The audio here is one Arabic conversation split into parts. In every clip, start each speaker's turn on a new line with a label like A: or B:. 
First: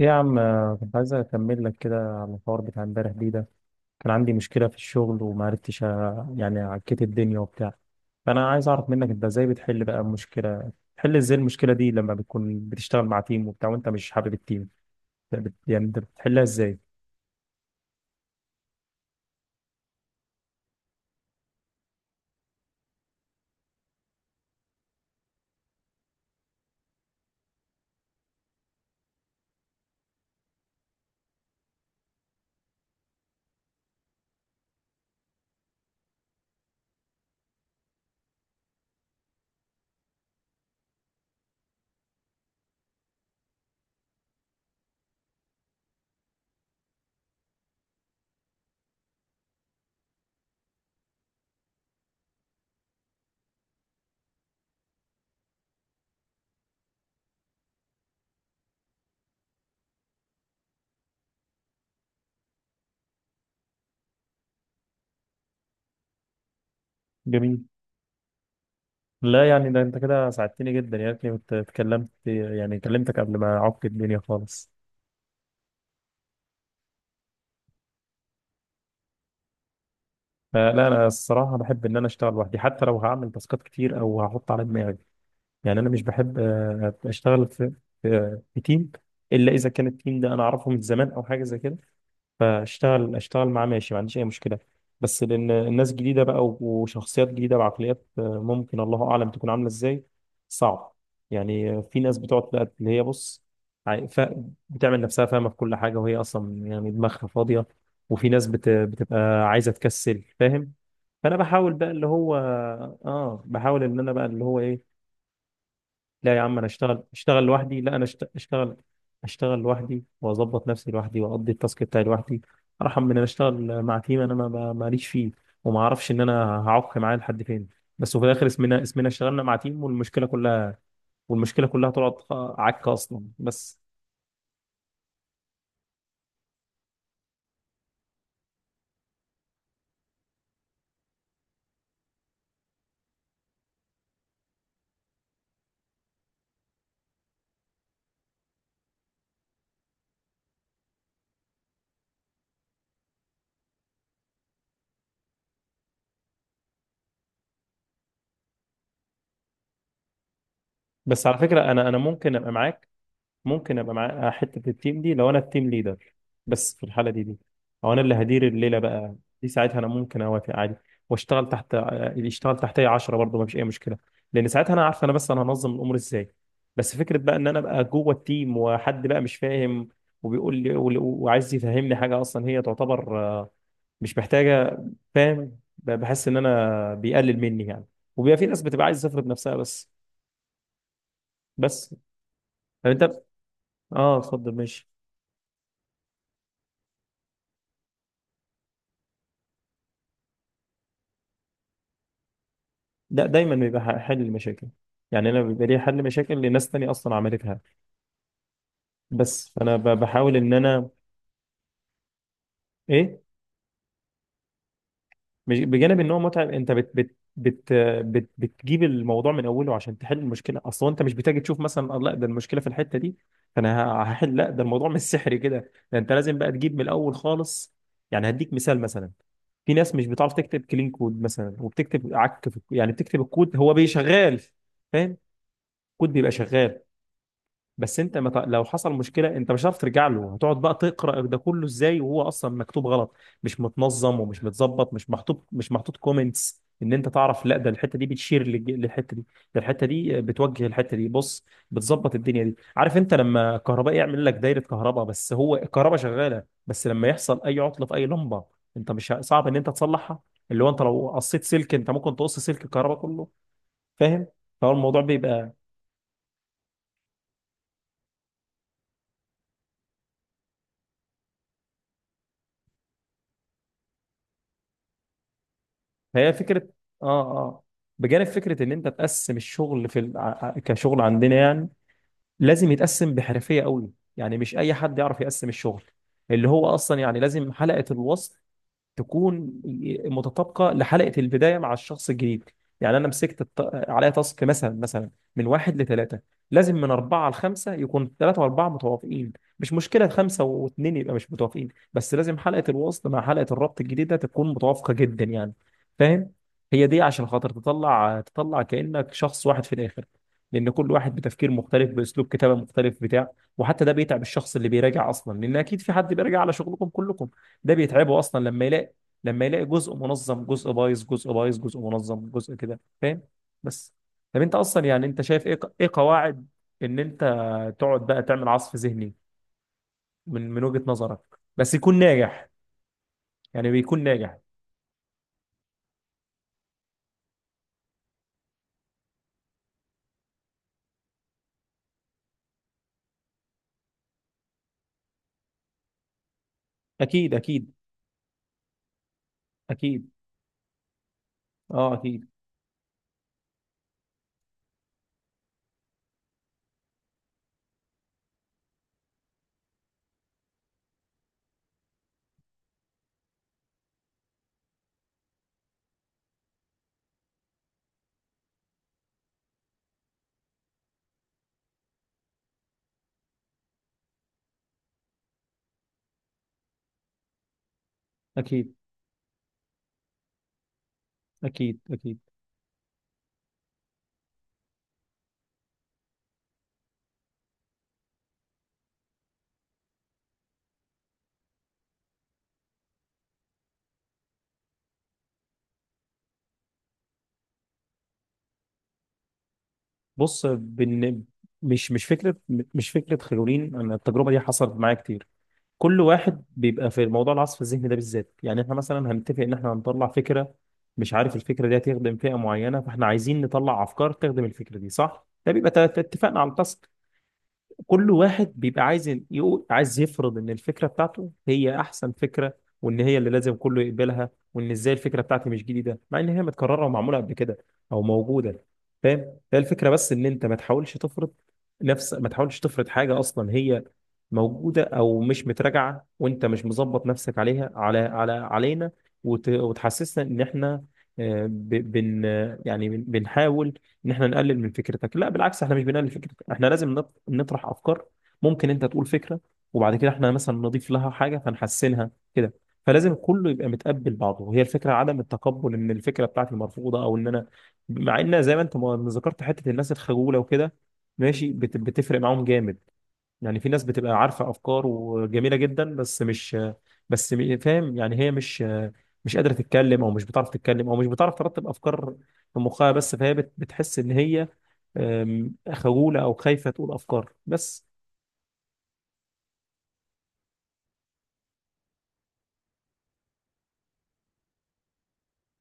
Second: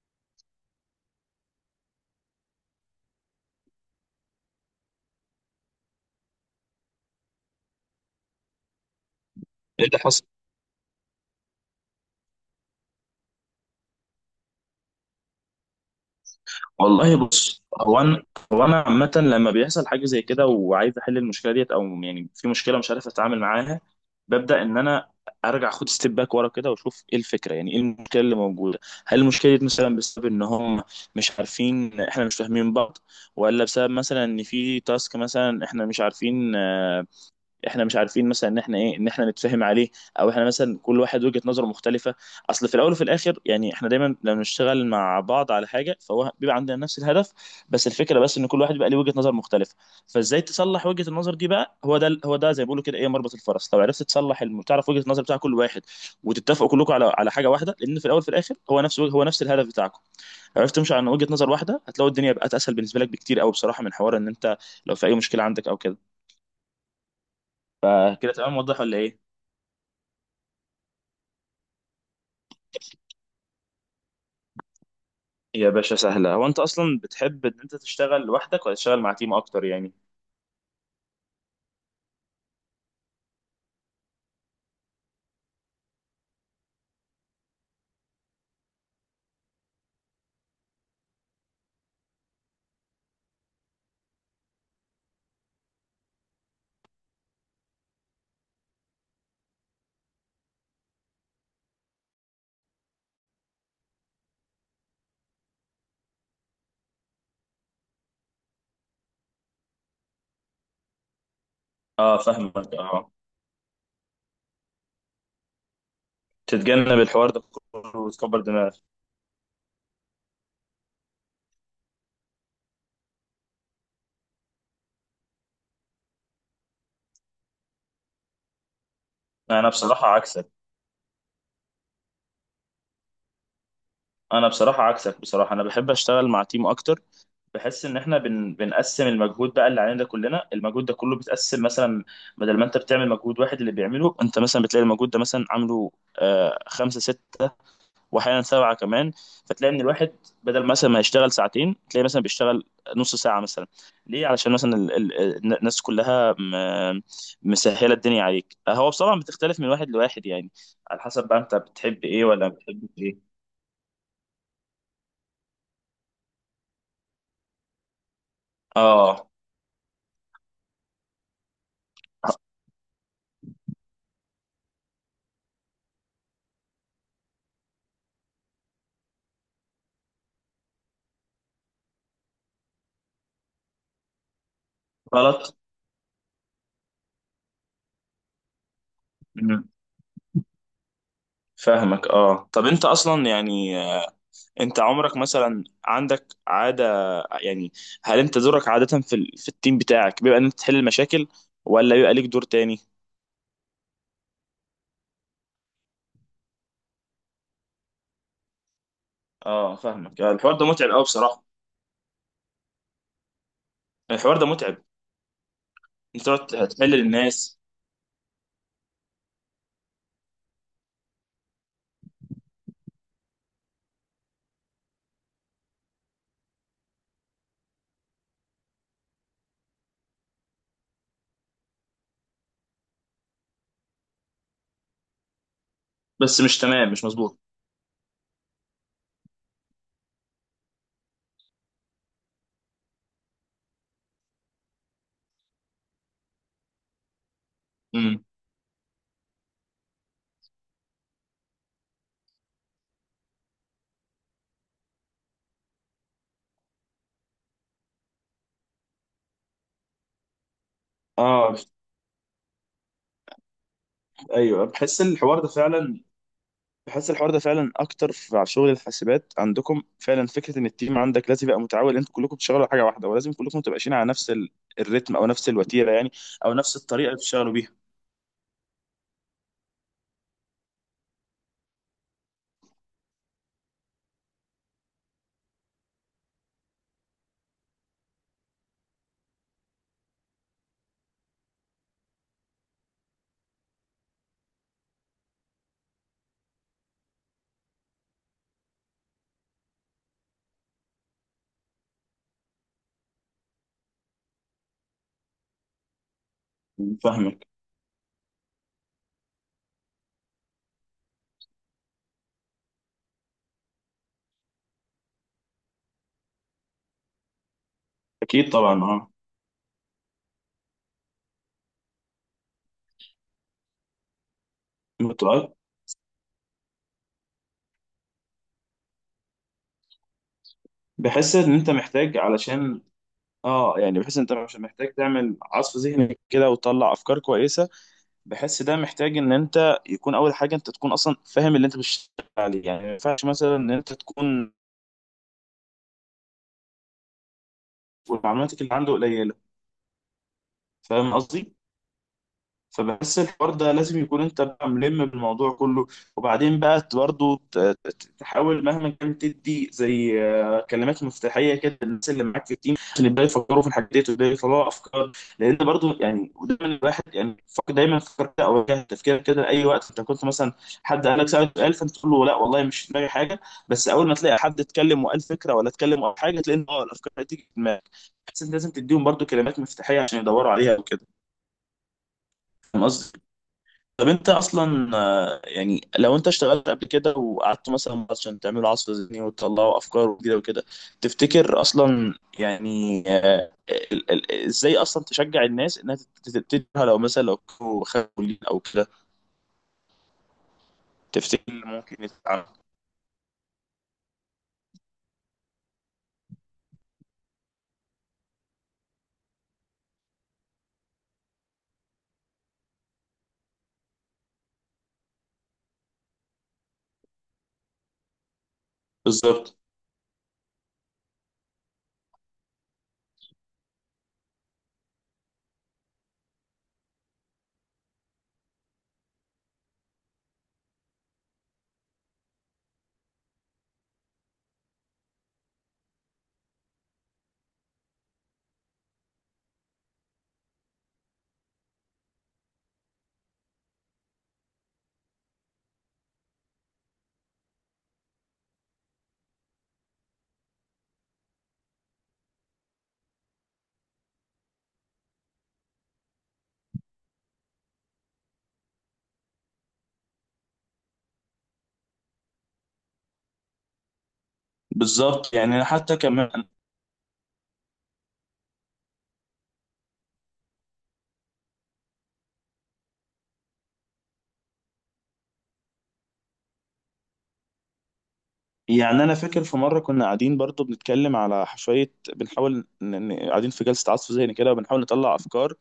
A: إيه يا عم، كنت عايز اكمل لك كده على الحوار بتاع امبارح دي ده. كان عندي مشكله في الشغل وما عرفتش، يعني عكيت الدنيا وبتاع. فانا عايز اعرف منك انت ازاي بتحل
B: ايه اللي
A: بقى
B: حصل؟
A: المشكله، بتحل ازاي المشكله دي لما بتكون بتشتغل مع تيم وبتاع وانت مش حابب التيم. يعني انت بتحلها ازاي؟
B: والله بص هو انا عامه لما بيحصل حاجه زي كده وعايز احل المشكله ديت، او يعني في مشكله مش عارف اتعامل معاها. ببدا ان انا ارجع اخد ستيب باك ورا كده واشوف ايه الفكره، يعني ايه المشكله اللي موجوده. هل المشكله دي مثلا بسبب ان هم مش عارفين، احنا مش فاهمين بعض؟ ولا بسبب مثلا ان في تاسك مثلا احنا مش عارفين، احنا مش عارفين مثلا ان احنا ايه ان احنا نتفاهم عليه، او احنا مثلا كل واحد وجهة نظره مختلفة. اصل في الاول وفي الاخر يعني احنا دايما لما بنشتغل مع بعض على حاجة فهو بيبقى عندنا نفس الهدف، بس الفكرة بس ان كل واحد بيبقى ليه وجهة نظر مختلفة. فازاي تصلح وجهة النظر دي بقى، هو ده هو ده زي ما بيقولوا كده ايه مربط الفرس. لو عرفت تصلح تعرف وجهة النظر بتاع كل واحد وتتفقوا كلكم على حاجة واحدة، لان في الاول وفي الاخر هو نفس الهدف بتاعكم. عرفت تمشي عن وجهة نظر واحدة هتلاقي الدنيا بقت اسهل بالنسبة لك بكتير قوي بصراحة، من حوار ان انت لو في اي مشكلة عندك او كده.
A: جميل.
B: فكده تمام واضح ولا ايه؟
A: لا يعني ده انت كده ساعدتني جدا، يا ريتني كنت اتكلمت يعني كلمتك قبل ما اعك الدنيا خالص.
B: يا باشا سهلة. هو انت اصلا بتحب ان انت تشتغل لوحدك ولا تشتغل مع تيم اكتر يعني؟
A: لا انا الصراحه بحب ان انا اشتغل لوحدي حتى لو هعمل تاسكات كتير او هحط على دماغي. يعني انا مش بحب اشتغل في تيم الا اذا كان التيم ده انا اعرفه من زمان او حاجه زي كده، فاشتغل اشتغل معاه ماشي ما عنديش اي مشكله. بس لان الناس جديده بقى وشخصيات جديده وعقليات ممكن الله اعلم تكون عامله ازاي صعب. يعني في ناس بتقعد بقى اللي هي بص عاي- ف- بتعمل نفسها فاهمه في كل حاجه وهي اصلا يعني دماغها فاضيه. وفي ناس بتبقى عايزه تكسل فاهم. فانا بحاول بقى اللي
B: اه
A: هو
B: فاهمك اه.
A: اه بحاول ان انا بقى اللي هو ايه. لا يا عم انا
B: تتجنب
A: اشتغل
B: الحوار ده
A: اشتغل لوحدي، لا
B: كله
A: انا
B: وتكبر دماغك.
A: اشتغل لوحدي واظبط نفسي لوحدي واقضي التاسك بتاعي لوحدي. ارحم من ان انا اشتغل مع تيم انا ماليش فيه وما اعرفش ان انا هعق معاه لحد فين. بس وفي الاخر اسمنا اشتغلنا مع
B: انا
A: تيم
B: بصراحة
A: والمشكله
B: عكسك.
A: كلها، والمشكله كلها طلعت عكه اصلا بس.
B: انا بصراحة عكسك، بصراحة انا بحب اشتغل مع تيم اكتر. بحس ان احنا بنقسم المجهود بقى اللي علينا ده، كلنا المجهود ده كله بيتقسم مثلا. بدل ما انت بتعمل مجهود واحد اللي بيعمله انت، مثلا بتلاقي المجهود ده مثلا عامله خمسة ستة، واحيانا سبعه كمان. فتلاقي ان الواحد بدل مثلا ما يشتغل ساعتين تلاقي مثلا بيشتغل نص ساعه مثلا. ليه؟ علشان مثلا الناس كلها مسهله الدنيا عليك. هو بصراحه بتختلف من واحد لواحد يعني، على
A: بس
B: حسب بقى
A: على
B: انت
A: فكره انا
B: بتحب ايه
A: ممكن
B: ولا
A: ابقى
B: ما بتحبش
A: معاك،
B: ايه.
A: ممكن ابقى معاه حته في التيم دي لو انا التيم ليدر. بس في الحاله دي او انا اللي هدير الليله بقى،
B: اه
A: دي ساعتها انا ممكن اوافق عادي واشتغل تحت، يشتغل تحتي 10 برضه ما فيش اي مشكله، لان ساعتها انا عارف انا بس انا هنظم الامور ازاي. بس فكره بقى ان انا ابقى جوه التيم وحد بقى مش فاهم وبيقول لي وعايز يفهمني حاجه اصلا هي تعتبر مش محتاجه.
B: غلط.
A: فاهم، بحس ان انا بيقلل مني يعني. وبيبقى في ناس بتبقى عايز تفرض نفسها
B: مم.
A: بس. بس
B: فاهمك اه. طب انت
A: طب انت
B: اصلا يعني
A: اه اتفضل
B: انت
A: ماشي.
B: عمرك مثلا عندك عاده يعني، هل انت دورك عاده في في التيم بتاعك بيبقى ان انت تحل المشاكل، ولا بيبقى ليك دور تاني؟
A: ده دايما بيبقى حل المشاكل. يعني انا بيبقى لي حل مشاكل لناس تانية اصلا عملتها. بس فانا
B: اه فاهمك.
A: بحاول ان
B: الحوار ده
A: انا
B: متعب قوي بصراحه.
A: ايه.
B: الحوار ده متعب،
A: بجانب ان هو
B: انت
A: متعب،
B: تقعد
A: انت بت
B: تحلل
A: بت
B: الناس.
A: بت بت بتجيب الموضوع من اوله عشان تحل المشكله، اصلا انت مش بتيجي تشوف مثلا لا ده المشكله في الحته دي فانا هحل، لا ده الموضوع مش سحري كده، ده انت لازم بقى تجيب من الاول خالص. يعني هديك مثال، مثلا في ناس مش بتعرف تكتب كلين كود مثلا وبتكتب عك، في يعني بتكتب الكود هو بيشغال فاهم، الكود بيبقى
B: بس مش
A: شغال.
B: تمام مش مظبوط.
A: بس انت مت... لو حصل مشكله انت مش هتعرف ترجع له، هتقعد بقى تقرا ده كله ازاي وهو اصلا مكتوب غلط، مش متنظم ومش متظبط، مش محطوط، مش محطوط كومنتس ان انت تعرف لا ده الحته دي
B: امم
A: بتشير للحته دي، ده الحته دي بتوجه الحته دي بص بتظبط الدنيا دي. عارف انت لما كهرباء يعمل لك دايره كهرباء بس هو الكهرباء شغاله، بس لما يحصل اي عطله في اي لمبه انت مش صعب ان انت تصلحها، اللي هو انت لو قصيت
B: اه
A: سلك انت ممكن تقص سلك الكهرباء كله فاهم.
B: ايوه.
A: فهو الموضوع
B: بحس ان الحوار ده
A: بيبقى
B: فعلا، بحس الحوار ده فعلا اكتر في على شغل الحاسبات عندكم. فعلا فكره ان التيم عندك لازم يبقى متعاون، انتوا كلكم بتشتغلوا على حاجه واحده ولازم كلكم تبقى ماشيين على نفس الريتم او نفس الوتيره يعني،
A: هي
B: او
A: فكرة.
B: نفس الطريقه اللي
A: اه
B: بتشتغلوا
A: اه،
B: بيها.
A: بجانب فكرة ان انت تقسم الشغل في كشغل عندنا يعني لازم يتقسم بحرفية قوي. يعني مش اي حد يعرف يقسم الشغل اللي هو اصلا يعني لازم حلقة الوصل تكون متطابقه لحلقه البدايه مع الشخص الجديد. يعني انا مسكت عليا تاسك مثلا من واحد لثلاثه لازم من اربعه لخمسه يكون ثلاثه واربعه متوافقين. مش مشكله خمسه واثنين يبقى مش متوافقين، بس لازم حلقه الوصل مع حلقه الربط الجديده تكون متوافقه جدا يعني فاهم. هي دي عشان
B: فاهمك.
A: خاطر تطلع تطلع كانك شخص واحد في الاخر، لان كل واحد بتفكير مختلف باسلوب كتابه مختلف بتاع. وحتى ده بيتعب الشخص اللي بيراجع اصلا لان اكيد في حد بيراجع على شغلكم كلكم، ده بيتعبه اصلا
B: اكيد
A: لما
B: طبعا
A: يلاقي
B: اه.
A: لما يلاقي جزء منظم جزء بايظ جزء بايظ جزء منظم جزء كده فاهم. بس طب انت اصلا يعني انت شايف
B: متعب.
A: ايه قواعد ان انت تقعد بقى تعمل عصف ذهني من وجهة نظرك
B: بحس ان انت
A: بس يكون
B: محتاج
A: ناجح،
B: علشان
A: يعني
B: اه يعني
A: بيكون
B: بحس ان انت
A: ناجح.
B: مش محتاج تعمل عصف ذهني كده وتطلع افكار كويسه. بحس ده محتاج ان انت يكون اول حاجه انت تكون اصلا فاهم اللي انت بتشتغل عليه، يعني ما ينفعش مثلا ان انت تكون
A: اكيد اكيد
B: معلوماتك اللي عنده قليله.
A: اكيد
B: فاهم قصدي؟
A: اه اكيد
B: فبحس الحوار ده لازم يكون انت بقى ملم بالموضوع كله. وبعدين بقى برضه تحاول مهما كان تدي زي كلمات مفتاحيه كده للناس اللي معاك في التيم عشان يبداوا يفكروا في الحاجات ديت ويبداوا يطلعوا افكار. لان برضه يعني، ودايما الواحد يعني دايما فكر كده او واجه تفكير كده اي وقت، انت كنت مثلا حد قال لك سألك سؤال فانت تقول له لا والله مش في دماغي حاجه. بس اول ما تلاقي حد اتكلم وقال فكره ولا اتكلم او حاجه، تلاقي ان الافكار هتيجي في دماغك، بس انت لازم
A: اكيد
B: تديهم برضه كلمات مفتاحيه عشان يدوروا عليها وكده.
A: اكيد اكيد.
B: فاهم قصدي؟ طب انت اصلا يعني لو انت اشتغلت قبل كده وقعدت مثلا عشان تعملوا عصف ذهني وتطلعوا افكار وكده وكده، تفتكر اصلا يعني ازاي اصلا تشجع الناس انها تبتديها لو مثلا لو كانوا خافوا ليه او كده؟
A: بص
B: تفتكر اللي
A: مش
B: ممكن
A: فكره
B: يتعمل؟
A: مش فكره خلولين، انا التجربه دي حصلت معايا كتير. كل واحد بيبقى في موضوع العصف الذهني ده بالذات، يعني احنا مثلا هنتفق ان احنا هنطلع فكره، مش عارف الفكره دي هتخدم فئه معينه فاحنا عايزين نطلع افكار تخدم الفكره دي صح، ده بيبقى اتفقنا على التاسك. كل واحد بيبقى عايز
B: بالظبط.
A: يقول عايز يفرض ان الفكره بتاعته هي احسن فكره، وان هي اللي لازم كله يقبلها وان ازاي الفكره بتاعتي مش جديده مع ان هي متكرره ومعموله قبل كده او موجوده فاهم. هي الفكره بس ان انت ما تحاولش تفرض، نفس ما تحاولش تفرض حاجه اصلا هي موجوده او مش متراجعه وانت مش مظبط نفسك عليها على على علينا وتحسسنا ان احنا آه، ب... بن يعني بنحاول ان احنا نقلل من فكرتك. لا بالعكس احنا مش بنقلل فكرتك، احنا لازم نطرح افكار. ممكن انت تقول فكره وبعد كده احنا مثلا نضيف لها حاجه فنحسنها كده. فلازم كله يبقى متقبل بعضه، هي الفكره عدم التقبل ان الفكره بتاعتي مرفوضه او ان انا، مع ان زي ما انت ما ذكرت حته الناس الخجوله وكده ماشي بتفرق معاهم جامد. يعني في ناس بتبقى عارفة أفكار
B: بالظبط يعني
A: وجميلة
B: انا
A: جدا
B: حتى
A: بس
B: كمان،
A: مش، بس فاهم يعني هي مش قادرة تتكلم أو مش بتعرف تتكلم أو مش بتعرف ترتب أفكار في مخها، بس فهي بتحس إن هي خجولة أو خايفة تقول أفكار بس.
B: يعني انا فاكر في مره كنا قاعدين برضو بنتكلم على شويه، بنحاول قاعدين في جلسه عصف ذهني كده وبنحاول نطلع افكار.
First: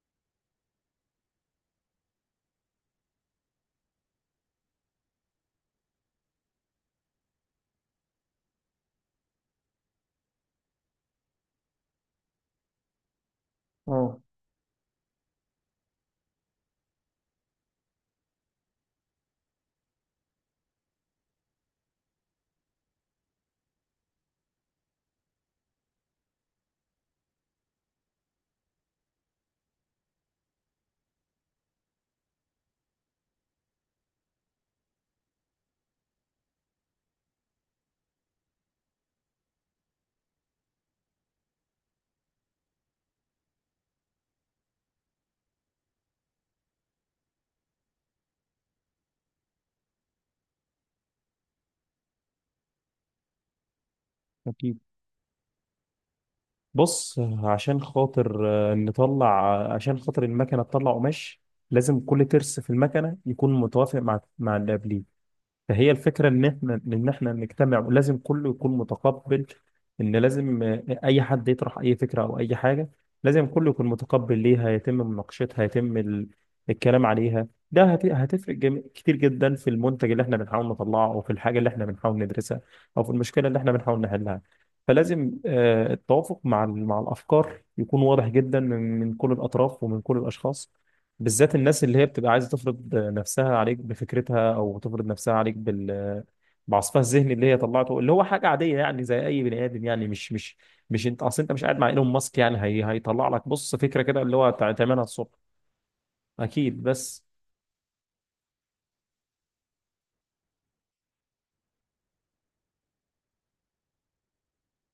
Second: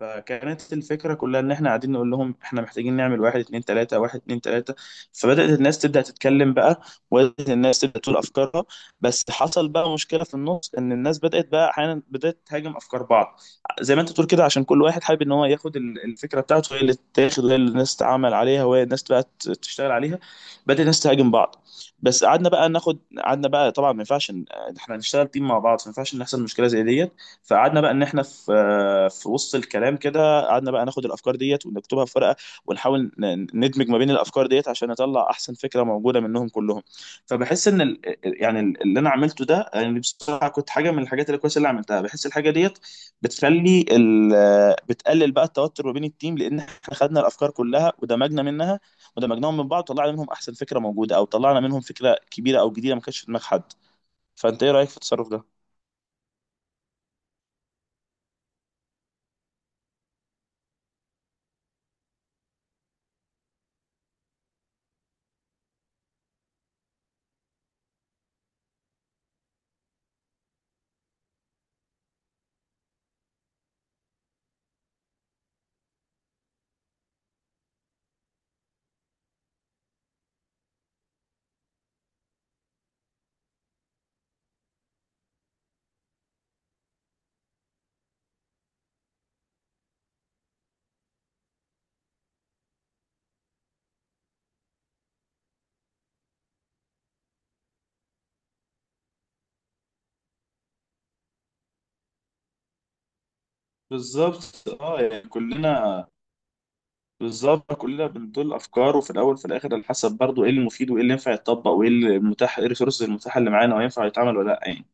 B: فكانت الفكرة كلها إن إحنا قاعدين نقول لهم إحنا محتاجين نعمل واحد اتنين تلاتة واحد اتنين تلاتة. فبدأت الناس تبدأ تتكلم بقى، وبدأت الناس تبدأ تقول أفكارها. بس حصل بقى مشكلة في النص إن الناس بدأت بقى أحيانا بدأت تهاجم أفكار بعض، زي ما أنت
A: اه
B: تقول كده، عشان كل واحد حابب إن هو ياخد الفكرة بتاعته هي اللي تاخد، وهي اللي الناس تعمل عليها وهي الناس بقى تشتغل عليها. بدأت الناس تهاجم بعض. بس قعدنا بقى طبعا ما ينفعش إحنا هنشتغل تيم مع بعض، ما ينفعش إن يحصل مشكلة زي ديت. فقعدنا بقى ان احنا في في وسط الكلام كده، قعدنا بقى ناخد الافكار ديت ونكتبها في ورقه ونحاول ندمج ما بين الافكار ديت عشان نطلع احسن فكره موجوده منهم كلهم. فبحس ان يعني اللي انا عملته ده يعني بصراحه كنت حاجه من الحاجات الكويسه اللي عملتها. بحس الحاجه ديت بتخلي ال... آه، بتقلل بقى التوتر ما بين التيم، لان احنا خدنا الافكار كلها ودمجنا منها، ودمجناهم من بعض وطلعنا منهم احسن فكره موجوده، او طلعنا منهم فكره كبيره او جديده ما كانتش في دماغ حد. فانت ايه
A: اكيد.
B: رايك في التصرف ده؟
A: بص عشان خاطر نطلع، عشان خاطر المكنة تطلع قماش لازم كل ترس في المكنة يكون متوافق مع اللي قبليه. فهي الفكرة إن إحنا نجتمع ولازم كله يكون متقبل إن لازم أي حد يطرح أي فكرة أو أي حاجة لازم كله يكون متقبل ليها، يتم مناقشتها، يتم الكلام عليها ده هتفرق كتير جدا في المنتج اللي إحنا بنحاول نطلعه، أو في الحاجة اللي إحنا بنحاول ندرسها أو في المشكلة اللي إحنا بنحاول نحلها. فلازم التوافق مع مع الأفكار يكون واضح جدا من كل الأطراف ومن كل الأشخاص، بالذات الناس اللي هي بتبقى عايزه تفرض نفسها عليك بفكرتها او تفرض نفسها عليك بعصفها الذهني اللي هي طلعته، اللي هو حاجه عاديه يعني زي اي بني ادم، يعني مش انت اصل انت مش قاعد مع ايلون ماسك يعني هي هيطلع لك بص فكره كده اللي هو
B: بالظبط اه،
A: تعملها
B: يعني
A: الصبح.
B: كلنا.
A: اكيد بس.
B: بالظبط كلنا بنطل افكار، وفي الاول وفي الاخر على حسب برضه ايه المفيد وايه اللي ينفع يتطبق وايه المتاح، ايه الريسورس المتاحه اللي معانا وينفع يتعمل ولا لا يعني.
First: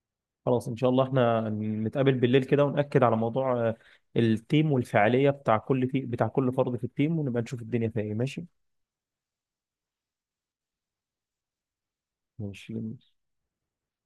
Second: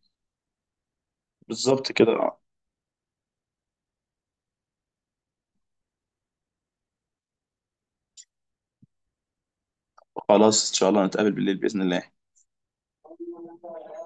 A: خلاص ان شاء الله احنا
B: بالظبط
A: نتقابل
B: كده آه.
A: بالليل كده ونأكد على موضوع التيم والفعاليه بتاع كل، في بتاع كل فرد في التيم ونبقى نشوف الدنيا فيها ايه. ماشي
B: خلاص ان شاء الله نتقابل بالليل باذن
A: ماشي.
B: الله.